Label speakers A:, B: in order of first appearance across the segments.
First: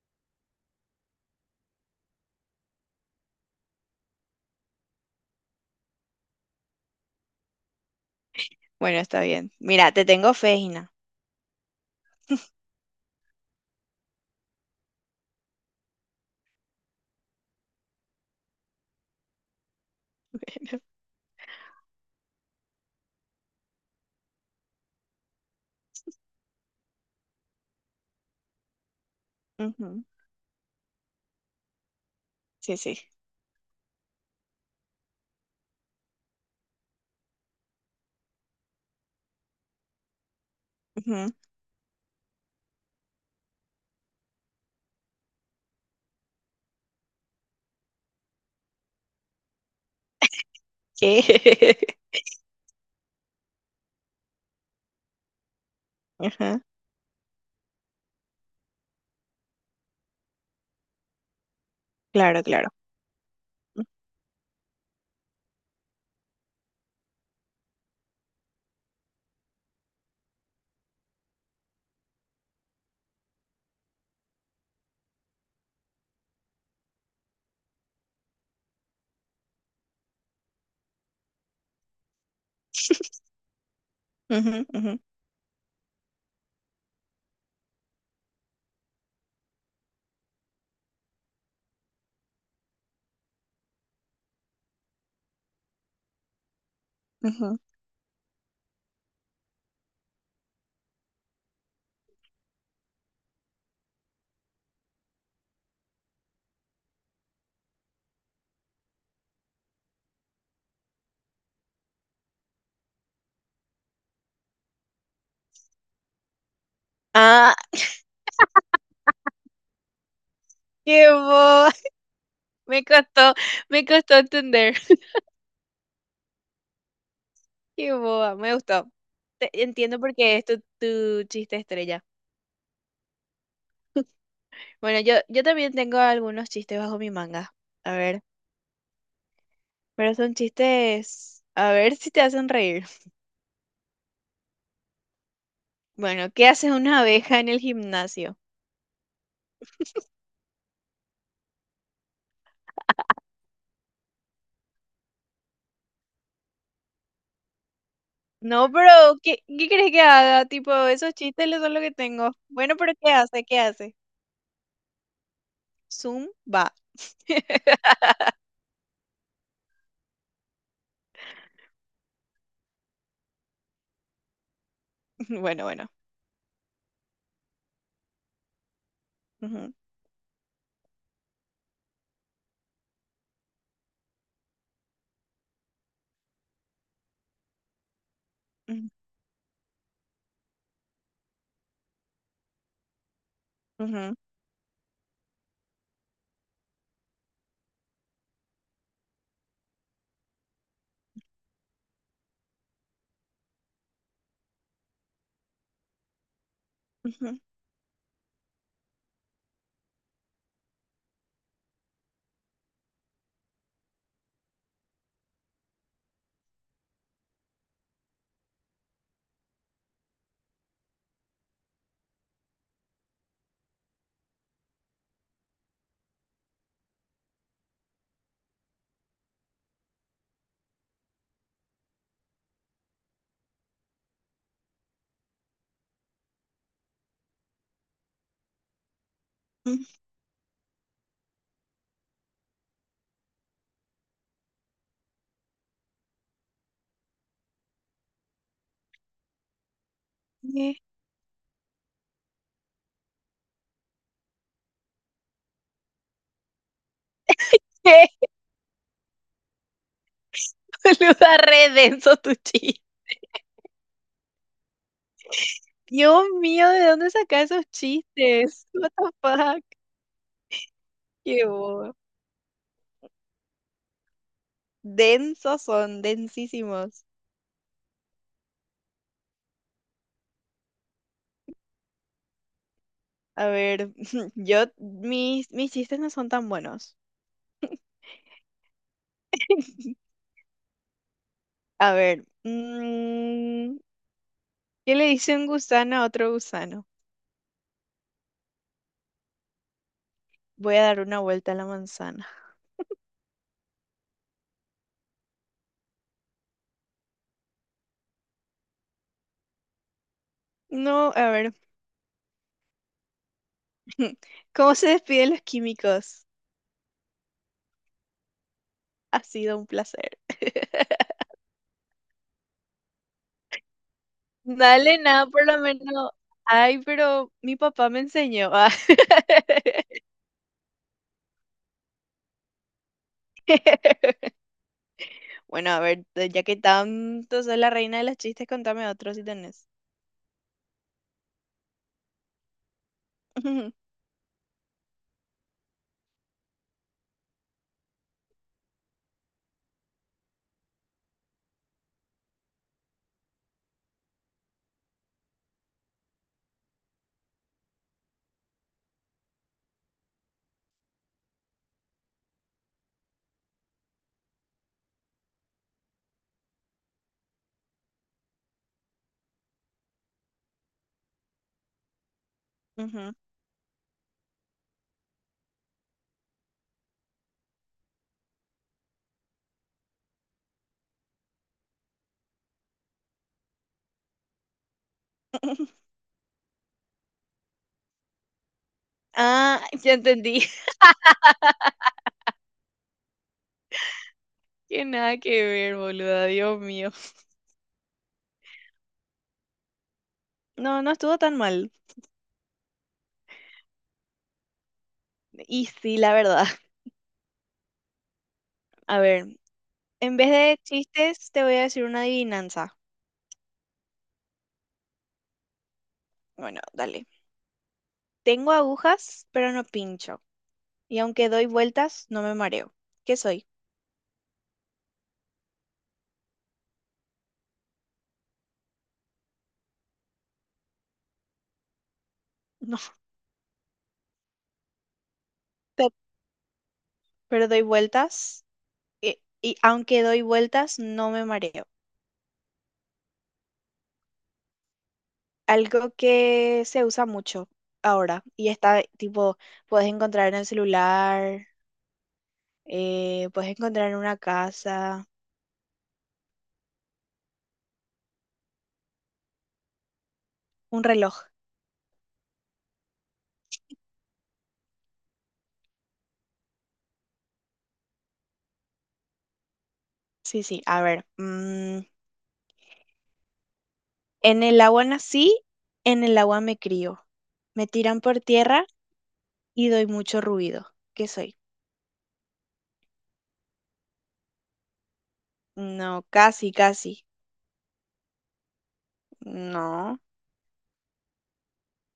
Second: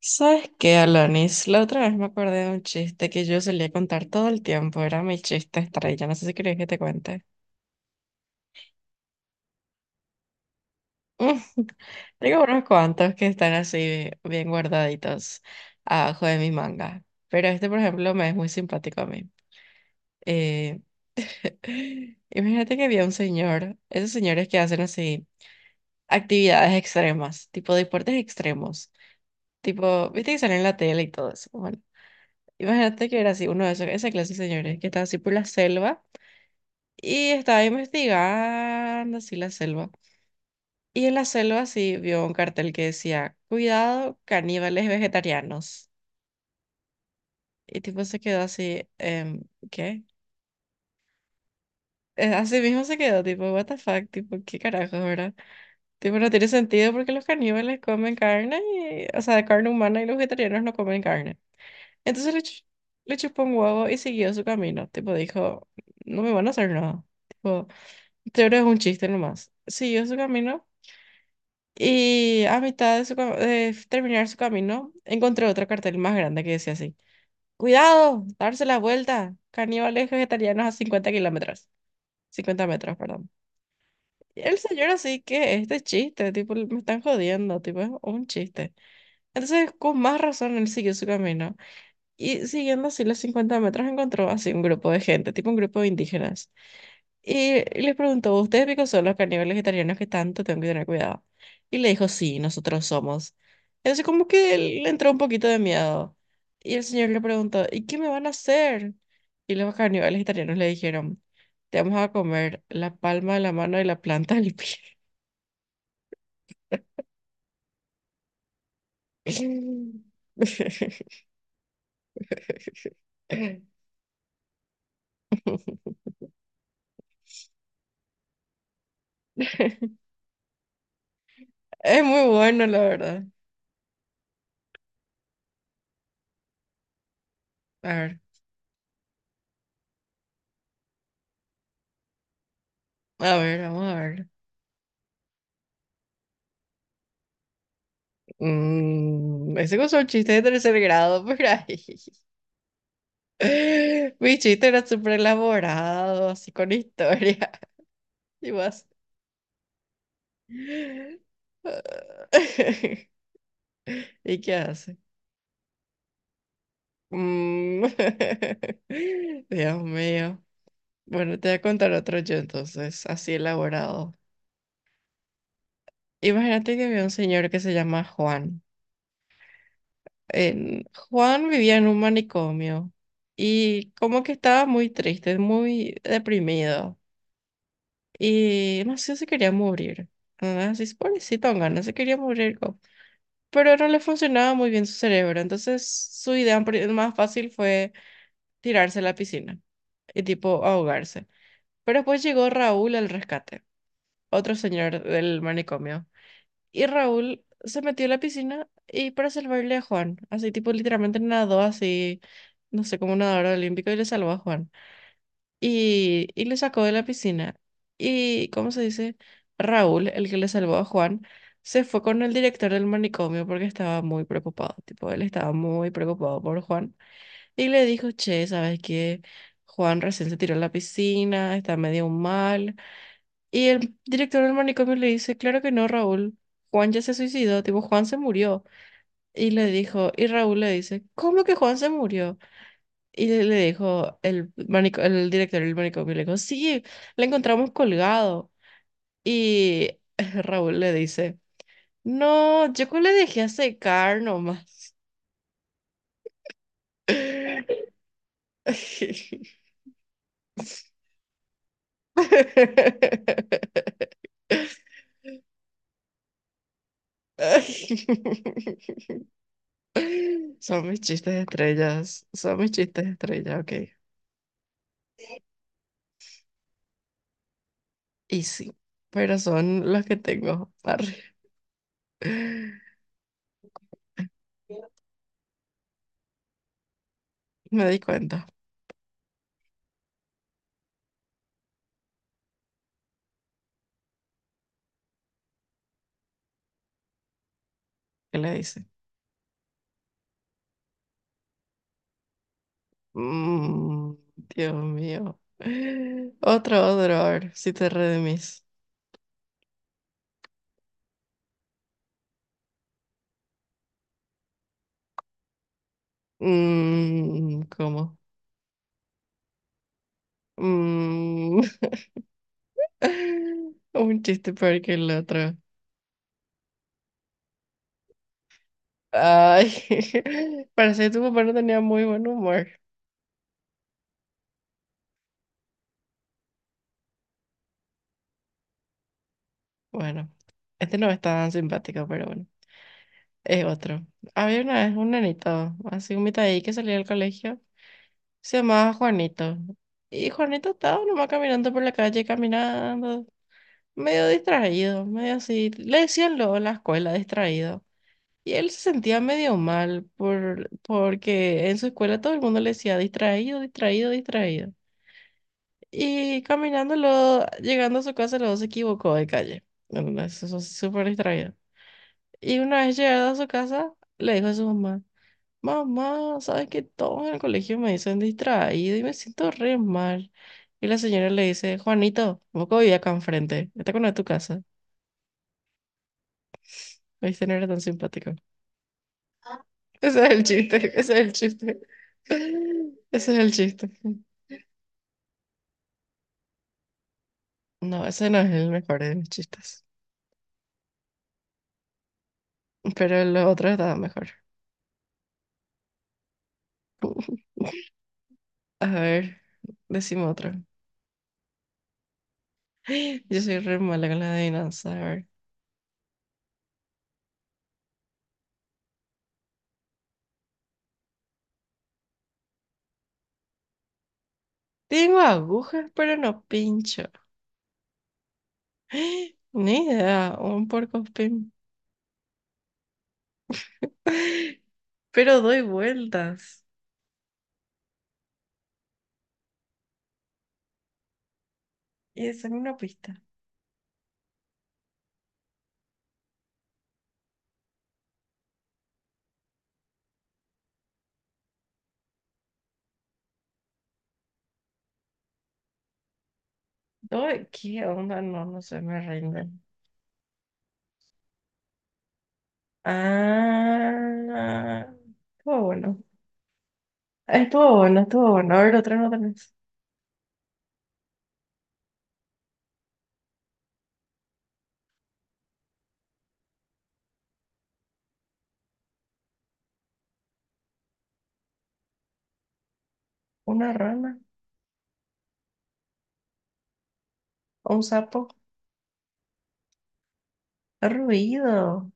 A: ¿Sabes qué, Alanis? La otra vez me acordé de un chiste que yo solía contar todo el tiempo. Era mi chiste estrella. No sé si querés que te cuente.
B: Bueno, está bien. Mira, te tengo fe, Gina.
A: Tengo unos cuantos que están así bien guardaditos abajo de mi manga. Pero este, por ejemplo, me es muy simpático a mí. Eh,
B: Bueno.
A: Imagínate que había un señor, esos señores que hacen así actividades extremas, tipo deportes extremos.
B: Ujú.
A: Tipo, viste que salen en la tele y todo eso. Bueno,
B: Sí, sí.
A: imagínate que era así, uno de esos, esa clase de señores, que estaba así por la selva y estaba investigando así la selva. Y en la
B: Ujú.
A: selva así vio un cartel que decía, cuidado, caníbales vegetarianos. Y tipo se quedó así, ¿qué?
B: ¿Qué?
A: Así mismo se quedó, tipo, what the fuck, tipo, ¿qué carajo, verdad? Tipo, no tiene
B: Ajá.
A: sentido porque los caníbales comen carne, o sea, carne humana y los vegetarianos no comen carne. Entonces le,
B: Claro,
A: chu-
B: claro.
A: Le chupó un
B: Ujú,
A: huevo y siguió su camino, tipo, dijo, no me van a hacer nada. Teoro es un chiste nomás. Siguió su camino y a mitad de, su ca- de terminar su camino encontró otro cartel más grande que decía así: ¡Cuidado! ¡Darse la vuelta! Caníbales vegetarianos a 50 kilómetros. 50 metros, perdón. Y el señor
B: ujú,
A: así que este chiste, tipo, me están jodiendo, tipo, es un chiste. Entonces, con más razón, él siguió su camino. Y siguiendo así los 50 metros encontró así un grupo de gente, tipo un grupo de indígenas.
B: ujú.
A: Y les preguntó, ¿ustedes qué son los carnívoros vegetarianos que tanto tengo que tener cuidado? Y le dijo, sí, nosotros somos. Entonces como que le entró un poquito de miedo. Y el señor le preguntó, ¿y qué me van a hacer? Y los carnívoros vegetarianos le dijeron, te vamos a comer la palma de la mano y la planta del pie.
B: Ah, qué boba. Me costó, me costó entender. Qué boba, me gustó. Te- entiendo por qué es tu chiste
A: Es
B: estrella.
A: muy bueno, la verdad.
B: Bueno, yo también tengo algunos chistes bajo mi manga.
A: A
B: A
A: ver,
B: ver, pero son chistes. A ver si te hacen reír.
A: a ver, vamos a ver.
B: Bueno, ¿qué hace una abeja en el gimnasio?
A: Mm, ese es un chiste de tercer grado por ahí. Mi chiste era súper elaborado, así con historia y
B: No,
A: vas
B: pero ¿qué crees que haga? Tipo, esos chistes lo- son lo que tengo. Bueno, pero ¿qué hace? ¿Qué hace?
A: ¿Y qué hace?
B: Zoom va.
A: Mm. Dios mío. Bueno, te voy a contar otro yo entonces, así elaborado.
B: Bueno, bueno.
A: Imagínate que había un señor que se llama Juan.
B: Ujú,
A: En- Juan vivía en un manicomio y como que estaba muy triste, muy deprimido y no sé, se quería morir. Así, pobrecito, no se quería morir, pero no le
B: ujú,
A: funcionaba muy bien su cerebro. Entonces su más fácil fue tirarse a la piscina y tipo ahogarse. Pero después llegó Raúl al rescate, otro señor del manicomio. Y
B: ujú, ujú,
A: Raúl se metió a la piscina y para salvarle a Juan, así tipo literalmente nadó así, no sé, como un nadador olímpico y le salvó a Juan y le sacó de la piscina. Y, ¿cómo se dice? Raúl, el que le salvó a Juan, se fue con el director del manicomio porque estaba muy preocupado. Tipo, él estaba muy preocupado por Juan. Y le dijo, che, ¿sabes qué? Juan recién se tiró a la piscina, está medio mal. Y el director del manicomio le dice, claro que no, Raúl. Juan ya se suicidó, tipo, Juan se murió. Y le
B: ujú.
A: dijo, y Raúl le dice, ¿cómo que Juan se murió? Y le dijo el director del manicomio, le dijo, sí, le encontramos colgado. Y
B: Eh,
A: Raúl le dice, no, yo que le dejé a secar nomás.
B: eh, Boluda, re denso tu chiste. Dios mío, ¿de dónde sacas esos chistes? What the fuck?
A: Son mis chistes de
B: Qué bobo.
A: estrellas, son mis chistes de estrella, ok.
B: Densos son, densísimos.
A: Y sí, pero son los que tengo. Arre.
B: A ver, yo, mis chistes no son tan buenos.
A: Me di cuenta
B: A ver, ¿qué le dice un gusano a otro gusano?
A: que le hice.
B: Voy a dar una vuelta a la manzana.
A: Mm, Dios mío. Otro, otro, a ver si te redimís.
B: No, a ver, ¿cómo se despiden los químicos?
A: Mm, ¿cómo?
B: Ha sido un placer.
A: Mm, un chiste peor que
B: Dale,
A: el
B: nada, por
A: otro.
B: lo menos. Ay, pero mi papá me enseñó. Ah.
A: Ay, parece que tu papá no tenía muy buen humor.
B: Bueno, a ver, ya que tanto soy la reina de los chistes, contame otro si tenés.
A: Bueno, este no es tan simpático, pero bueno, es otro. Había una vez un nenito, así un mitad ahí que salía del colegio. Se llamaba Juanito. Y Juanito estaba nomás caminando por la calle, caminando, medio distraído, medio así. Le decían luego en la escuela distraído. Y él se sentía medio mal porque en su escuela todo el mundo le decía distraído, distraído, distraído. Y caminando, luego, llegando a su casa, luego se equivocó de calle. Bueno, eso es súper distraído. Y una vez
B: Ujú.
A: llegado a su casa, le dijo a su mamá, mamá, ¿sabes que todos en el colegio me dicen distraído y me siento re mal? Y la señora le dice, Juanito, vos que vivís acá enfrente, esta acá no es tu casa. Viste, no era tan simpático.
B: Ah, ya
A: Ese es el
B: entendí.
A: chiste, ese es el chiste. Ese es el chiste.
B: Que nada que ver, boluda, Dios mío.
A: No, ese no es el mejor de mis chistes.
B: No, no estuvo tan mal.
A: Pero el otro estaba mejor.
B: Y sí, la verdad.
A: A
B: A ver,
A: ver,
B: en
A: decime
B: vez
A: otro.
B: de chistes, te voy a decir una adivinanza.
A: Yo soy re mala con la adivinanza. A ver.
B: Bueno, dale. Tengo agujas, pero no pincho. Y aunque doy vueltas, no me mareo. ¿Qué soy?
A: Tengo agujas, pero no pincho. Ni idea, un porcospín.
B: No,
A: Pero doy
B: te-
A: vueltas.
B: pero doy vueltas. Y aunque doy vueltas, no me mareo.
A: Y esa es una pista.
B: Algo que se usa mucho ahora. Y está, tipo, puedes encontrar en el celular. Puedes encontrar una casa,
A: Doy, ¿qué onda? No, no sé, me rindo.
B: un reloj.
A: Ah, estuvo bueno. Estuvo bueno, estuvo bueno. A ver, otra no tenés.
B: Sí, sí, a ver. En el agua nací, en el agua me crío. Me tiran por tierra y doy mucho ruido. ¿Qué soy?
A: Una rana,
B: No, casi, casi.
A: un sapo,
B: No,
A: ruido.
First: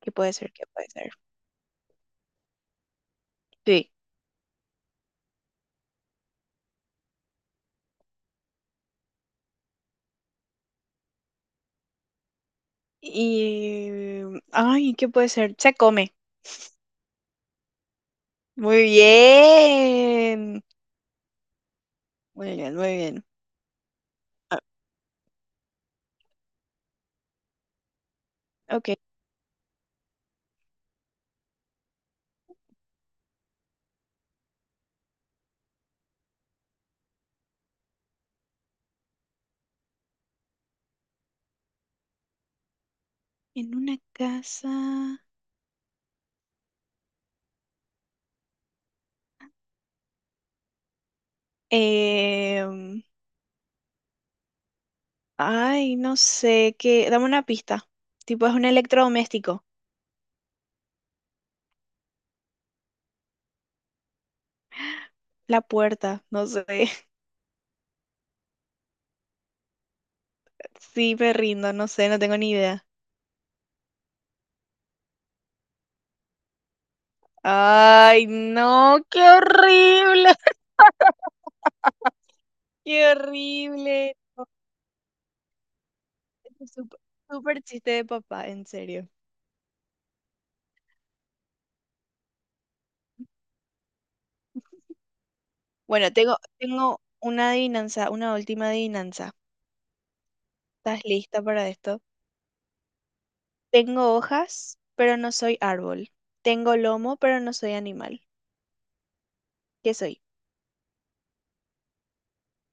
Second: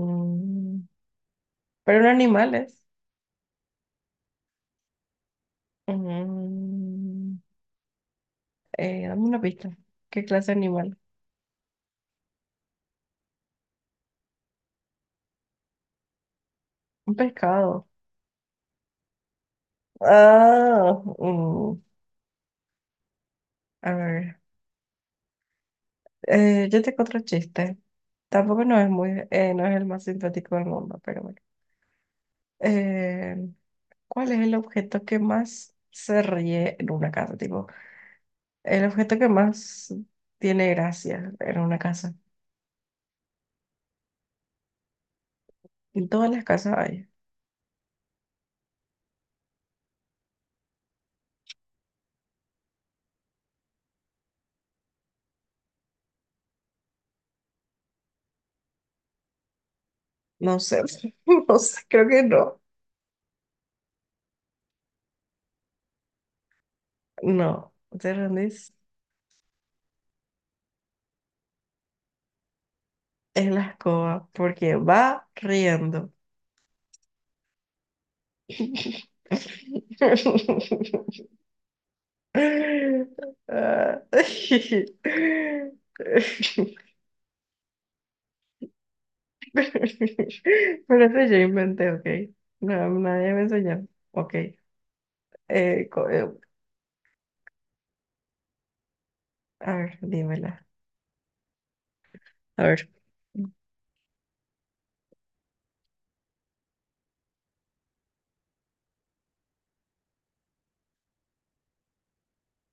B: ¿qué puede ser? ¿Qué puede ser?
A: pero no animales.
B: Sí.
A: Mm, dame una pista. ¿Qué clase de animal?
B: Y... Ay, ¿qué puede ser? Se come.
A: Un pescado.
B: Muy bien.
A: Ah, mm,
B: Muy bien, muy bien.
A: a ver.
B: Ah,
A: Yo tengo otro chiste. Tampoco no es
B: ok.
A: muy, no es el más simpático del mundo, pero bueno. Eh, ¿cuál es el objeto que más se ríe en una casa? Tipo, el objeto que más tiene gracia en una casa.
B: En una casa.
A: En todas las casas hay.
B: em, Ay, no sé, qué. Dame una pista. Tipo, es un electrodoméstico.
A: No sé, no sé, creo que no.
B: La puerta, no sé.
A: No, te rendís.
B: Sí, me rindo, no sé, no tengo ni idea.
A: Es la escoba, porque va riendo.
B: Ay, no, qué horrible, qué
A: Ah,
B: horrible.
A: pero
B: Este es Súper súper chiste de papá, en serio.
A: eso yo inventé, ok. No, nadie me enseñó. Ok. Eh, co-
B: Bueno,
A: eh,
B: tengo una adivinanza, una última adivinanza.
A: A ver, dímela.
B: ¿Estás lista para esto?
A: A ver,
B: Tengo hojas, pero no soy árbol. Tengo lomo, pero no soy animal. ¿Qué soy?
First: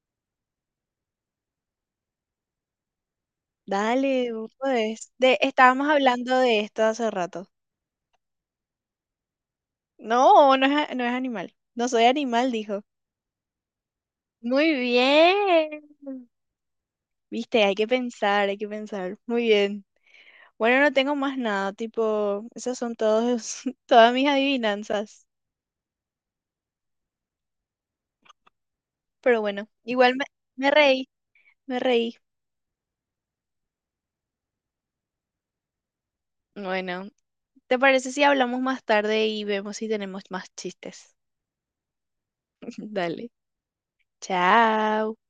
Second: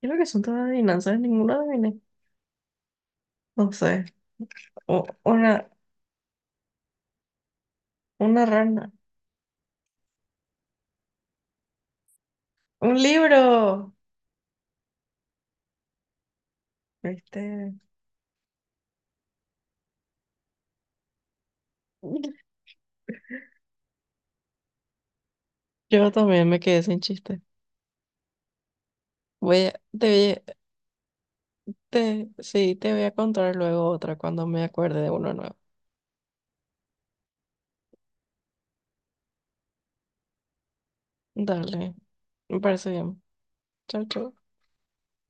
A: creo que son todas adivinanzas, ninguna adiviné. No sé.
B: Dale, vos
A: O-
B: De,
A: una,
B: estábamos hablando de esto hace rato.
A: una rana.
B: No, no es, a- no es animal. No soy animal, dijo.
A: ¡Un libro!
B: Muy bien.
A: ¿Viste?
B: Viste, hay que pensar, hay que pensar. Muy bien. Bueno, no tengo más nada, tipo, esas son todos, todas mis adivinanzas.
A: Yo también me quedé sin chiste.
B: Pero
A: Voy
B: bueno,
A: a, te,
B: igual me,
A: voy a-
B: me reí, me reí.
A: Te, sí, te voy a contar luego otra cuando me acuerde de uno nuevo.
B: Bueno, ¿te parece si hablamos más tarde y vemos si tenemos más chistes?
A: Dale, me parece bien.
B: Dale.
A: Chao, chao.
B: Chao.